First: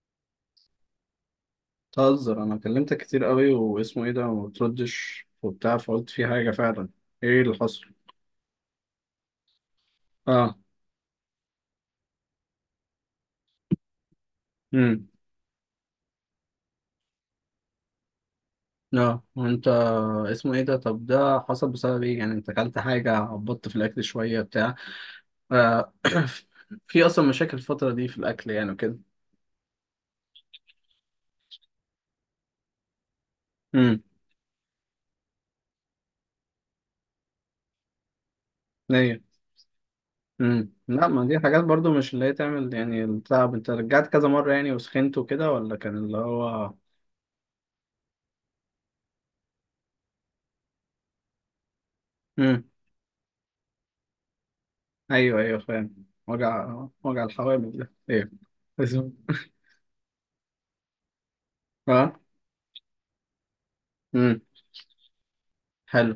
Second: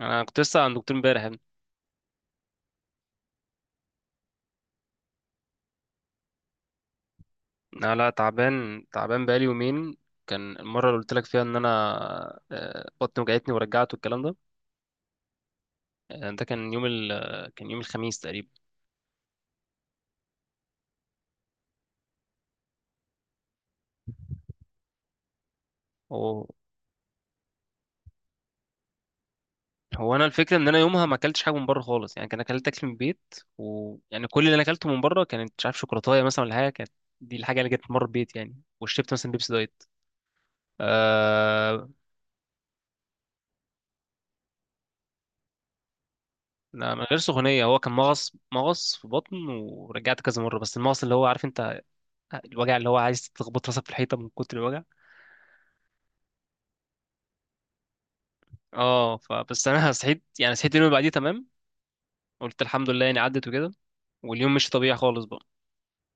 انا كنت لسه عند دكتور امبارح يا ابني. تهزر، انا كلمتك كتير قوي واسمه ايه ده وما بتردش وبتاع، فقلت في حاجه فعلا. ايه اللي حصل؟ انا لا تعبان تعبان بقالي يومين. كان اه. المره اللي قلت لك فيها ان انا بطني وجعتني ورجعت والكلام ده. امم. كان يوم الخميس تقريبا. اه، وانت اسمه ايه ده؟ طب ده حصل بسبب ايه يعني؟ انت اكلت حاجه؟ عبطت في الاكل شويه بتاع آه. هو في اصلا مشاكل الفتره دي في الاكل يعني وكده؟ هو انا الفكره ان انا يومها ما اكلتش حاجه من بره خالص يعني كان اكلت اكل من البيت، امم ويعني كل اللي انا اكلته من بره كانت مش عارف شوكولاته مثلا ولا حاجه، كانت دي الحاجه اللي جت من بره البيت يعني. وشربت ليه؟ مثلا بيبسي دايت. امم. لا، ما دي حاجات آه... برضو مش اللي هي تعمل يعني التعب. انت رجعت كذا مره يعني وسخنت وكده، ولا كان اللي هو؟ لا، من غير سخونيه، هو كان مغص مغص في بطن ورجعت كذا مره، بس المغص اللي هو عارف انت امم. الوجع اللي هو عايز تخبط راسك في الحيطه من كتر الوجع. ايوه ايوه، فاهم. وجع وجع الحوامل ده ايه؟ اسمه اه، فبس انا صحيت يعني صحيت اليوم اللي بعديه تمام. اه. قلت الحمد لله يعني عدت وكده. امم. واليوم مش طبيعي خالص بقى. حلو.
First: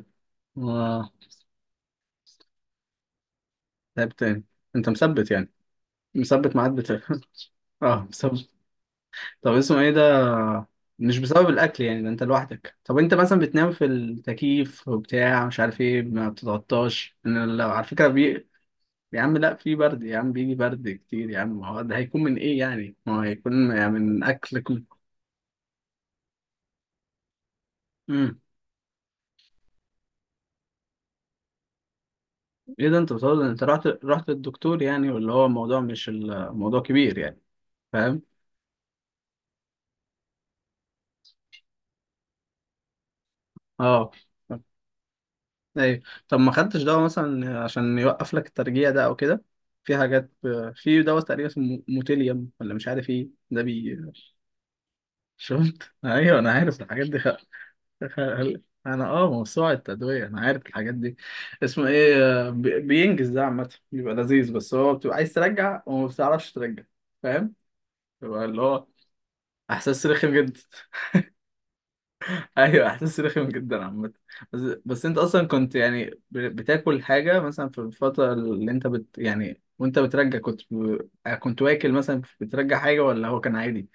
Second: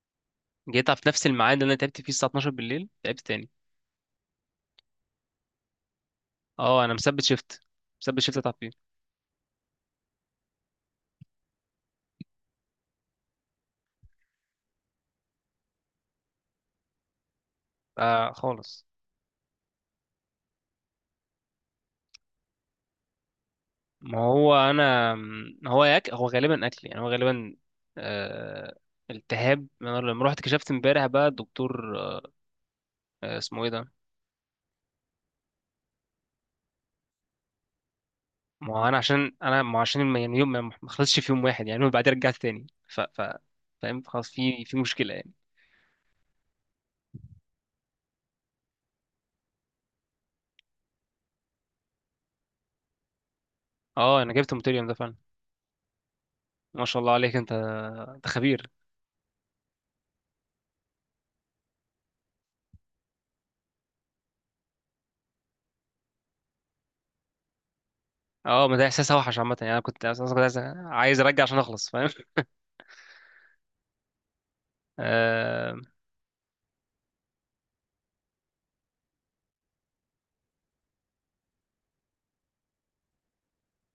جيت في آه. نفس الميعاد اللي انا تعبت فيه الساعه 12 بالليل، تعبت تاني. لعب تاني. انت مثبت يعني؟ مثبت ميعاد اه، انا بتاعك؟ مثبت شيفت، اه، مثبت شيفت مثبت. اتعب فيه. طب اسمه ايه ده، مش بسبب الاكل يعني، ده انت لوحدك. طب انت مثلا بتنام في التكييف وبتاع مش عارف ايه، ما بتتغطاش؟ انا لو على فكره آه خالص. يا عم، لا، في برد يا عم، بيجي برد كتير يا عم، ما هو ده هيكون من ايه يعني، ما هو هيكون يعني ما من هو اكل كله. انا، ما هو ياك هو غالبا اكل يعني هو غالبا امم. آه... التهاب. انا لما رحت كشفت امبارح بقى الدكتور، ايه ده، انت آه، بتقول انت اسمه ايه رحت ده. رحت للدكتور يعني، ولا هو الموضوع مش الموضوع كبير يعني؟ فاهم. ما هو انا عشان انا ما هو عشان يعني يوم ما خلصش في يوم واحد يعني، وبعدين رجعت تاني ف فاهم اه. خلاص في مشكله يعني. ايوه. طب ما خدتش دواء مثلا عشان يوقف لك الترجيع ده او كده؟ في حاجات، في دواء تقريبا اسمه موتيليوم ولا مش عارف ايه ده بي. اه، انا جبت الماتيريال ده فعلا. شفت، ايوه، انا عارف ما شاء الحاجات الله دي عليك انت، خ... انت خبير. انا اه، موسوعة التدوية، انا عارف الحاجات دي. اسمه ايه؟ آه، بينجز ده عامة بيبقى لذيذ، بس هو بتبقى عايز ترجع وما بتعرفش ترجع، فاهم، بيبقى اللي اه، ما ده هو احساس اوحش عامه يعني. انا كنت احساس اصلا رخم كنت عايز جدا. عايز ارجع عشان اخلص فاهم. ايوه، احساس رخم جدا عامه. بس. بس انت اصلا كنت آه يعني بتاكل حاجه مثلا في الفتره اللي انت بت يعني، وانت بترجع كنت ب... آه، كنت واكل مثلا بترجع حاجه، ولا هو كان عادي؟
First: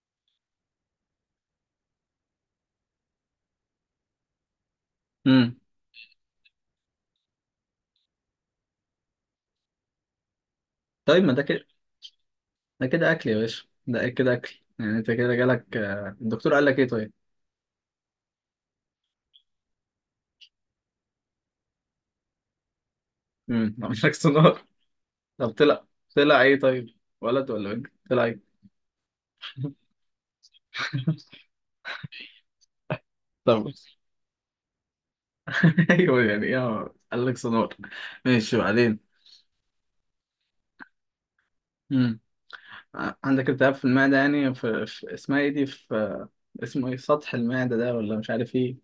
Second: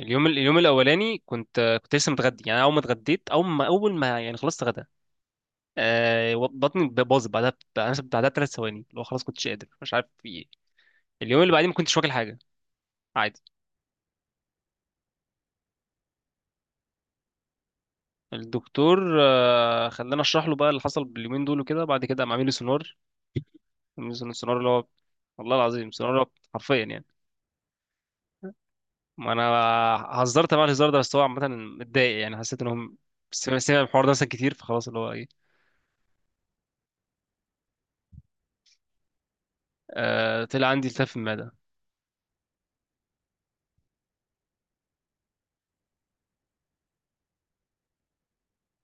اليوم الاولاني كنت لسه متغدي يعني، اول ما اتغديت، اول ما اول ما يعني خلصت غدا. امم. بطني باظت بعدها، ب3 ثواني اللي هو خلاص كنتش قادر مش عارف في ايه. طيب، ما اليوم ده اللي كده، بعديه ما كنتش واكل حاجه. ده كده اكل يا باشا، ده كده اكل يعني. انت كده جالك آه، الدكتور قال لك ايه طيب؟ الدكتور، خلاني اشرح له بقى اللي حصل باليومين دول وكده، بعد كده قام عامل لي سونار. امم. عمل لك سونار؟ اللي هو طب والله طلع؟ العظيم سونار اللي هو طلع ايه حرفيا طيب؟ يعني. ولد ولا بنت طلع ايه؟ ما انا هزرت مع الهزار ده، بس هو عامه متضايق يعني حسيت انهم سمع طب سمع الحوار ده مثلا كتير فخلاص اللي هو ايه. ايوه يعني، ايه قال لك سونار؟ ماشي، وبعدين؟ آه، طلع عندي التهاب في المعده عندك التهاب في المعدة يعني؟ في، في اسمها ايه دي، في اسمه ايه سطح المعدة ده، ولا مش عارف ايه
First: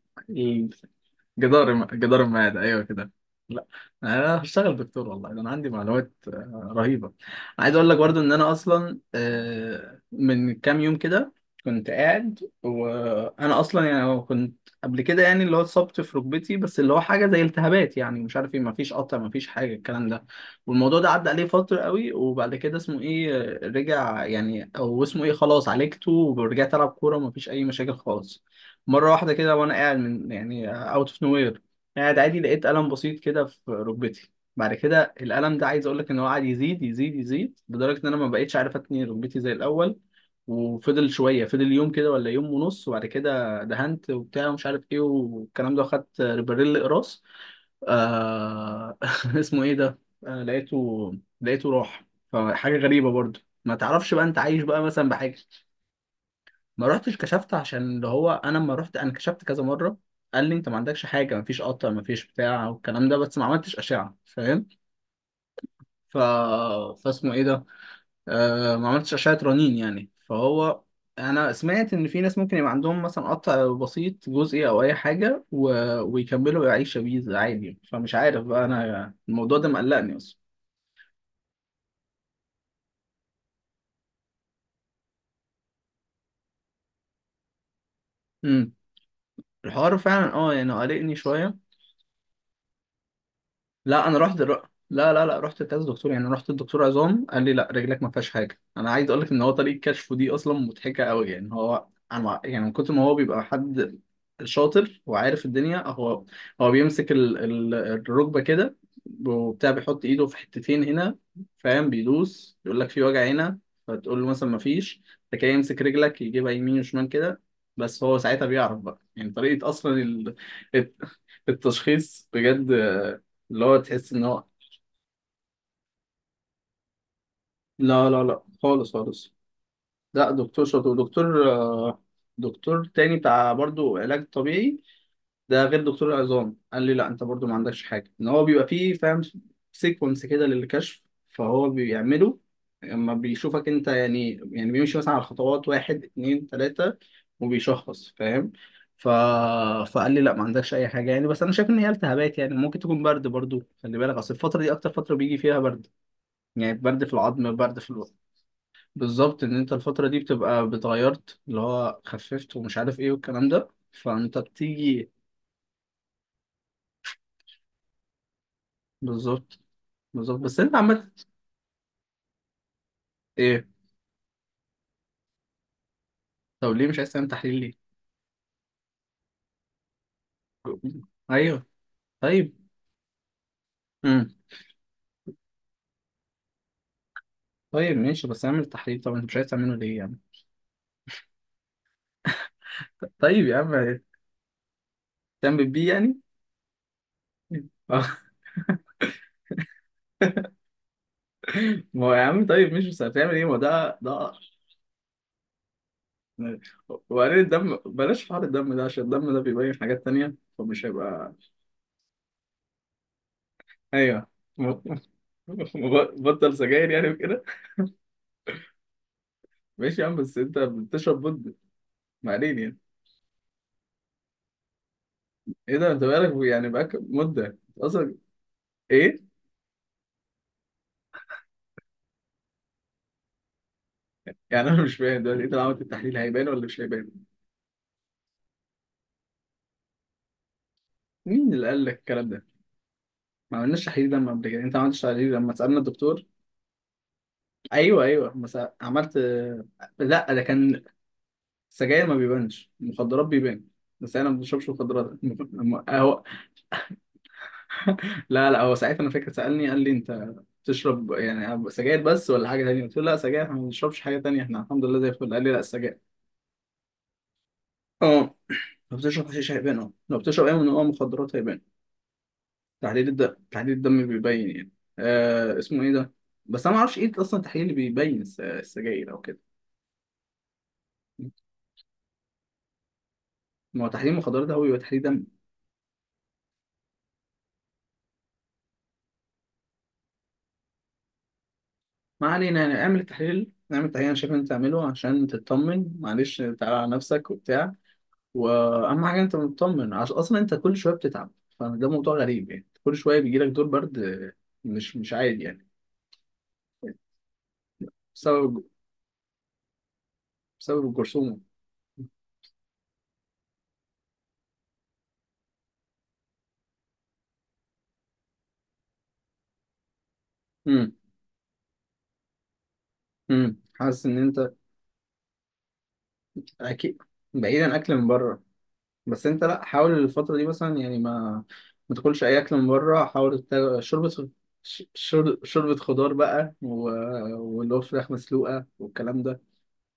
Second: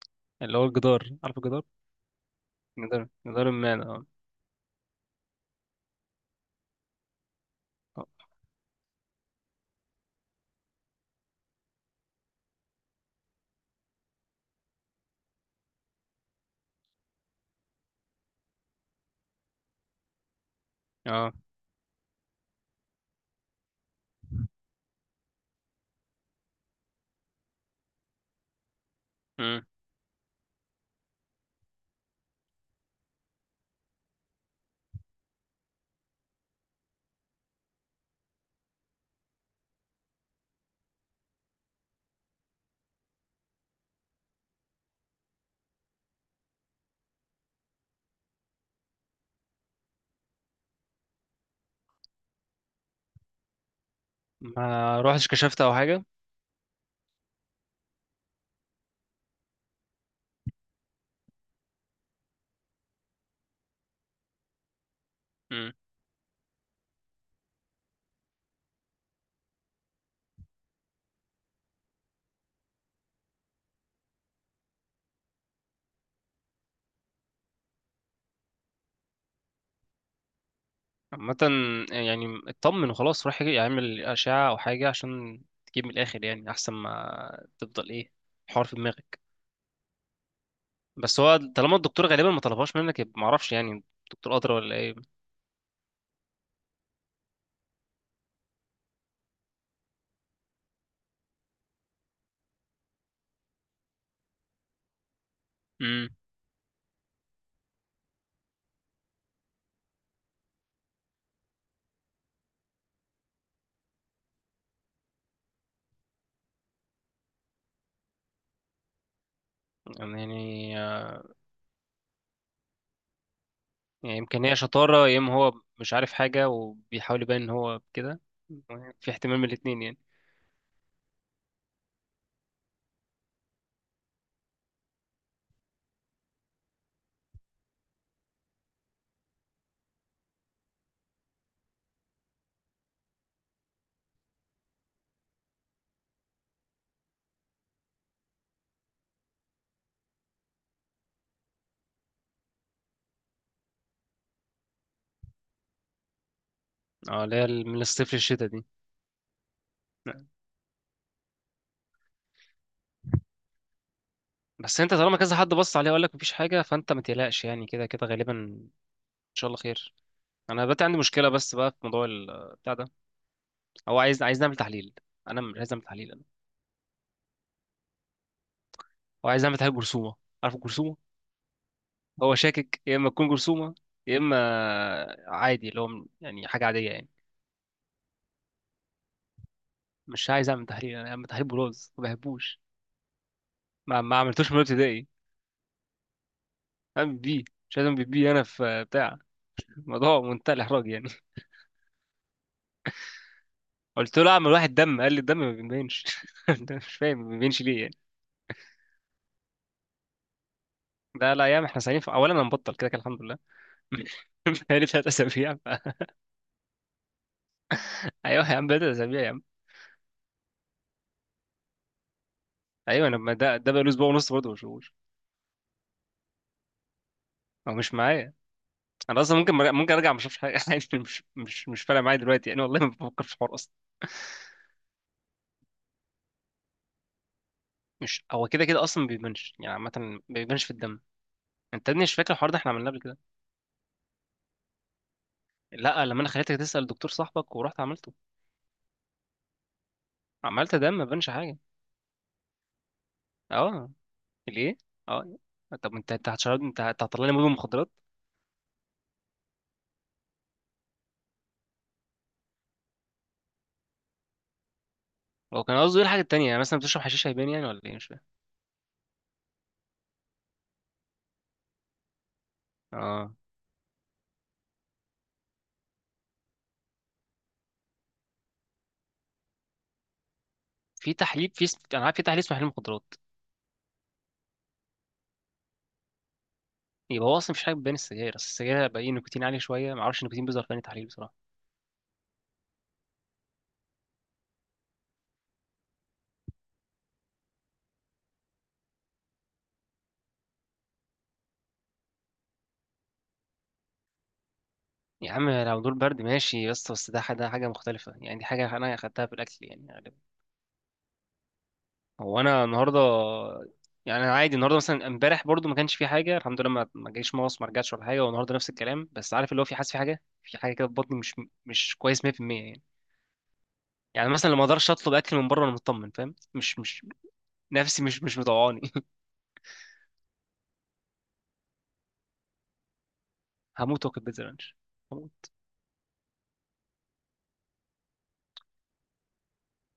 اللي هو ايه؟ الجدار، عارف الجدار، جدار جدار المعادة، أيوه جدار كده. جدار لا، المعده. اه. أنا هشتغل دكتور والله، ده أنا عندي معلومات آه، رهيبة. عايز أقول لك اه. برضه إن أنا أصلا آه، من كام يوم كده كنت قاعد، وأنا أصلا يعني كنت قبل كده يعني اللي هو اتصبت في ركبتي، بس اللي هو حاجة زي التهابات يعني مش عارف إيه، مفيش قطع، مفيش حاجة الكلام ده. والموضوع ده عدى آه. عليه فترة قوي، وبعد كده اسمه إيه، آه، رجع يعني. أو اسمه إيه، خلاص، عالجته ورجعت ألعب كورة ومفيش أي مشاكل خالص. مرة واحدة كده مم. وأنا قاعد، من يعني أوت أوف نو وير، قاعد عادي، لقيت قلم بسيط كده في ركبتي. بعد كده القلم ده عايز أقول لك إن هو قعد يزيد يزيد يزيد لدرجة إن أنا ما بقيتش عارف أتني ركبتي زي الأول. وفضل شوية، فضل يوم كده ولا يوم ونص، وبعد كده دهنت وبتاع ومش عارف إيه والكلام ده، وخدت ريبريل قراص. آه... اسمه إيه ده؟ آه... لقيته. لقيته راح. فحاجة غريبة برضه، ما تعرفش بقى أنت عايش بقى ما مثلا روحتش بحاجة. كشفت او حاجه. ما رحتش كشفت عشان اللي هو انا لما رحت انا كشفت كذا مره، قال لي انت ما عندكش حاجه، ما فيش قطع، ما فيش بتاع والكلام ده، بس ما عملتش اشعه، فاهم. ف. فاسمه ايه ده، آه، ما عملتش اشعه رنين يعني، فهو. انا سمعت ان في ناس ممكن يبقى عندهم مثلا قطع بسيط جزئي او اي حاجه و... ويكملوا يعيشوا بيه عادي يعني. فمش عارف بقى، انا الموضوع ده مقلقني اصلا. عامة يعني اطمن وخلاص روح يعمل أشعة أو حاجة عشان تجيب من الآخر يعني، أحسن ما تفضل إيه حوار امم. في دماغك. الحوار فعلا اه يعني قلقني بس هو شويه. طالما الدكتور غالبا ما طلبهاش منك يبقى معرفش يعني، لا، انا الدكتور رحت أدرى الر- ولا إيه. لا لا لا، رحت كذا دكتور يعني. رحت الدكتور عظام قال لي لا، رجلك ما فيهاش حاجه. انا عايز اقول لك ان هو طريقه كشفه دي اصلا مضحكه قوي يعني، هو انا يعني من كتر ما هو بيبقى حد شاطر وعارف الدنيا، امم هو، هو بيمسك الركبه كده وبتاع، بيحط ايده في حتتين هنا، فاهم، بيدوس يقول لك في وجع هنا، فتقول له مثلا ما فيش. تكاي يمسك رجلك يجيبها يمين وشمال كده. بس هو ساعتها بيعرف بقى يعني. طريقه اصلا يعني الت- التشخيص بجد، اللي هو تحس يعني ان هو. يمكن هي شطارة يا إما هو مش عارف حاجة وبيحاول يبان إن هو لا كده، لا لا، خالص في خالص. احتمال من الاتنين يعني. لا، دكتور شاطر ودكتور آه، دكتور تاني بتاع برضو علاج طبيعي، ده غير دكتور العظام قال لي لا انت برضو ما عندكش حاجه. ان هو بيبقى فيه، فاهم، سيكونس كده للكشف، فهو بيعمله لما بيشوفك انت يعني. يعني بيمشي مثلا على خطوات، واحد اتنين تلاته، وبيشخص، فاهم. ف... فقال لي لا ما عندكش اي حاجه يعني، بس انا شايف ان هي التهابات يعني، ممكن تكون برد برضو. خلي بالك، اصل الفتره دي اكتر فتره بيجي فيها برد يعني. برد في اه، اللي هي العظم، برد من في الوقت. الصيف للشتا دي. بالظبط، ان انت الفترة دي بتبقى بتغيرت اللي هو خففت ومش عارف ايه والكلام ده، فانت بس انت بتيجي. طالما كذا حد بص عليه وقال لك مفيش حاجة فانت ما تقلقش يعني، كده كده غالبا ان شاء الله بالظبط، خير. بالظبط، بس انا انت دلوقتي عندي عمال مشكله بس بقى في موضوع بتاع ده. ايه؟ هو عايز نعمل تحليل. انا مش عايز اعمل تحليل. انا طب ليه مش عايز تعمل تحليل ليه؟ هو عايز نعمل تحليل جرثومه، عارف الجرثومه. ايوه. هو طيب. شاكك يا اما تكون جرثومه يا امم. اما عادي اللي هو يعني حاجه عاديه يعني. طيب ماشي، بس اعمل تحليل. طب انت مش عايز تعمله ليه يعني؟ مش عايز اعمل تحليل. انا اعمل تحليل بروز ما بحبوش. طيب يا عم. ما عملتوش من ابتدائي. تعمل بيه يعني؟ اعمل بيه، مش عايز اعمل آه، بيه. انا في بتاع، الموضوع منتهى الاحراج يعني. ما هو يا عم طيب مش بس هتعمل ايه ما ده قلت له ده. اعمل واحد دم، قال لي الدم ما بيبينش. ده مش فاهم ما وبعدين بيبينش الدم ليه يعني. بلاش حوار الدم ده، عشان الدم ده بيبين حاجات تانية، فمش ده هيبقى. لا يا عم، احنا سعيدين في... اولا انا مبطل كده كده الحمد لله. ايوه. بقالي 3 اسابيع. بطل سجاير يعني وكده؟ ايوه يا عم بدأ اسابيع يا عم. ماشي يا عم، بس انت بتشرب مدة، ما علينا يعني. ايوه انا، ما ده بقاله اسبوع ونص برضه ما بشوفوش. ايه ده، انت بقالك يعني بقالك مدة هو مش اصلا؟ معايا. انا ايه؟ اصلا ممكن مرجع، ممكن ارجع ما اشوفش حاجه. عادي، مش فارقه معايا دلوقتي يعني، والله ما بفكر في الحوار اصلا. يعني انا مش فاهم دلوقتي، انت لو عملت التحليل هيبان ولا مش هيبان؟ مش هو كده كده اصلا ما بيبانش يعني، عامه ما بيبانش في الدم. مين اللي قال انت يا لك ابني مش الكلام فاكر ده؟ الحوار ده احنا عملناه قبل كده. ما عملناش تحليل دم قبل كده، انت ما عملتش تحليل لما سألنا لا، لما الدكتور. انا خليتك تسأل دكتور صاحبك ورحت ايوه عملته. ايوه، ما سأ- عملت. لا، ده عملت كان دم ما بانش حاجه. السجاير ما بيبانش، المخدرات بيبان. اه. بس انا ما بشربش ليه. مخدرات. اه. الم- طب انت، انت هتشرب، انت هتطلع لي مدمن مخدرات. لا لا، هو ساعتها انا فاكر سالني قال لي انت بتشرب يعني سجاير بس ولا حاجه تانية؟ قلت له لا، سجاير، احنا ما بنشربش حاجه تانية، احنا الحمد لله زي الفل. قال لي لا، هو كان السجاير قصده ايه الحاجه التانيه، يعني مثلا بتشرب حشيش هيبان يعني ولا ايه مش فاهم. اه، لو بتشرب حشيش هيبان، اه لو بتشرب اي نوع مخدرات هيبان. تحليل الدم، اه، تحليل الدم بيبين يعني. آه اسمه ايه ده، بس انا ما اعرفش ايه اصلا التحليل اللي بيبين السجاير او كده. في تحليل، في اسم... انا عارف في تحليل اسمه تحليل مخدرات. ما هو تحليل مخدرات ده هو بيبقى تحليل دم. يبقى هو اصلا مفيش حاجه بتبان السجاير، اصل السجاير بقى ايه، نيكوتين عالي شويه، ما اعرفش النيكوتين بيظهر في أنهي تحليل بصراحه. ما علينا يعني، اعمل التحليل، نعمل التحليل. انا شايف ان انت تعمله عشان تطمن، معلش تعالى على نفسك وبتاع. واهم حاجه انت مطمن، عشان اصلا انت كل شويه بتتعب، فده موضوع غريب يعني، كل شويه بيجي لك دور برد آه، مش مش يا عادي عم يعني. لو دول برد ماشي، بس ده حاجه، حاجه مختلفه يعني، دي بسبب، حاجه انا اخدتها في الاكل يعني غالبا. بسبب الجرثومه. هو انا النهارده، يعني انا عادي النهارده مثلا. امبارح برضو ما كانش في حاجه الحمد لله، ما جاليش مغص ما رجعتش ولا حاجه، والنهارده نفس الكلام، بس عارف اللي هو في حاسس في حاجه، كده امم. في بطني، مش كويس 100%. يعني امم، حاسس ان يعني انت مثلا لو ما اقدرش اطلب اكل من بره وانا مطمن فاهم، مش اكيد. مش بعيدا اكل نفسي، من مش بره. مطوعاني. بس انت لا، حاول الفتره دي مثلا يعني ما، ما تاكلش اي اكل من بره، حاول هموت شوربه واكل بيتزا رانش. شوربه خضار بقى واللي هو فراخ مسلوقه والكلام ده.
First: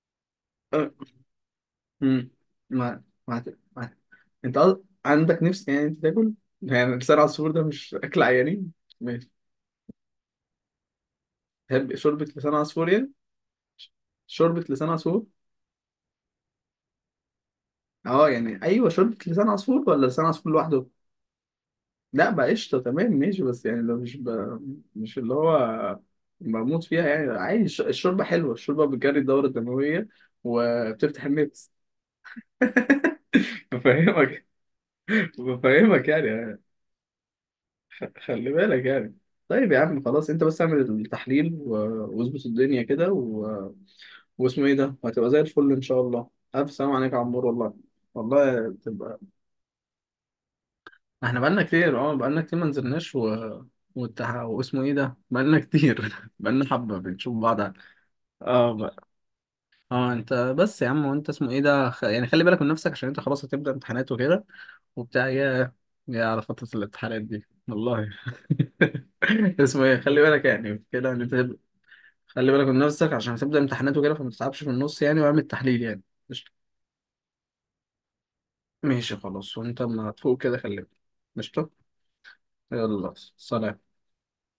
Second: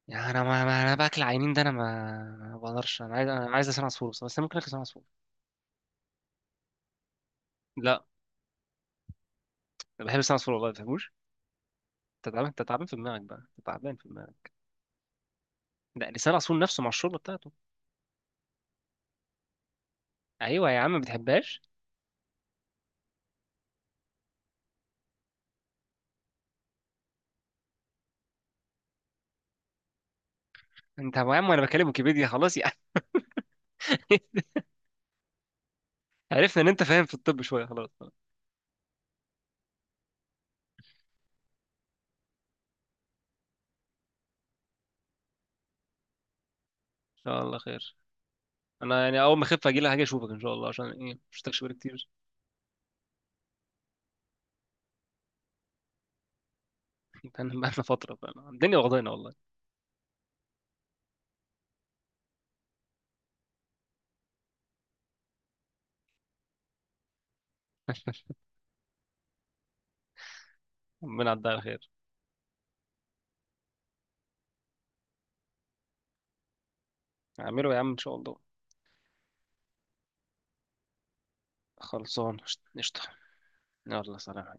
يعني انا، انا باكل عينين ده، انا ما امم. ما بقدرش. ما انا عايز، ما هت- لسان ما عصفور، بس انا ممكن انت اكل لسان قصد- عصفور. عندك نفس يعني انت تاكل يعني لسان عصفور ده؟ مش لا اكل عيانين. ماشي. انا بحب لسان عصفور والله ما بتفهموش. تحب شوربة انت تعبان، لسان انت تعبان عصفور في يعني؟ دماغك بقى، انت تعبان في دماغك. شوربة لسان عصفور. ده لسان عصفور نفسه مع الشوربه بتاعته. اه يعني، ايوه، شوربة لسان عصفور ولا لسان عصفور ايوه يا لوحده؟ عم ما بتحبهاش. لا بقى، قشطة، تمام. ماشي، بس يعني لو مش مش اللي هو بموت فيها يعني، عادي. الشوربة حلوة، الشوربة بتجري الدورة الدموية انت يا وبتفتح عم وانا النفس. بكلم ويكيبيديا خلاص يعني. بفهمك. بفهمك يعني. عرفنا ان انت فاهم في الطب شويه خلاص خلاص. خلي بالك يعني. طيب يا عم، خلاص، انت بس اعمل التحليل واظبط الدنيا كده و... واسمه ايه ده، وهتبقى زي الفل ان شاء الله. الف سلام عليك يا ان شاء عمور الله والله. خير. والله انا تبقى. يعني اول ما اخف اجي لك، هاجي اشوفك ان شاء الله، عشان ايه مش احنا شفتكش بقالنا بقالي كتير، كتير. اه بقالنا كتير، ما نزلناش و... واسمه ايه ده، بقالنا كتير بقالنا حبة بنشوف بقالنا بعض. بقالنا فتره فعلا، اه الدنيا بقى. واخدانا والله. اه، انت بس يا عم، وانت اسمه ايه ده يعني خلي بالك من نفسك، عشان انت خلاص هتبدأ امتحانات وكده وبتاع، يا يا على فترة الامتحانات دي والله. اسمه ايه، خلي بالك يعني كده ان ربنا انت يعديها تبدأ- على خير. خلي بالك من نفسك عشان هتبدأ امتحانات وكده، فما تتعبش في النص يعني، واعمل تحليل يعني. اعمله يا عم ان شاء الله. ماشي خلاص، وانت اما تفوق كده كلمني. قشطة. خلصان. قشطه. يلا سلام. يلا سلام.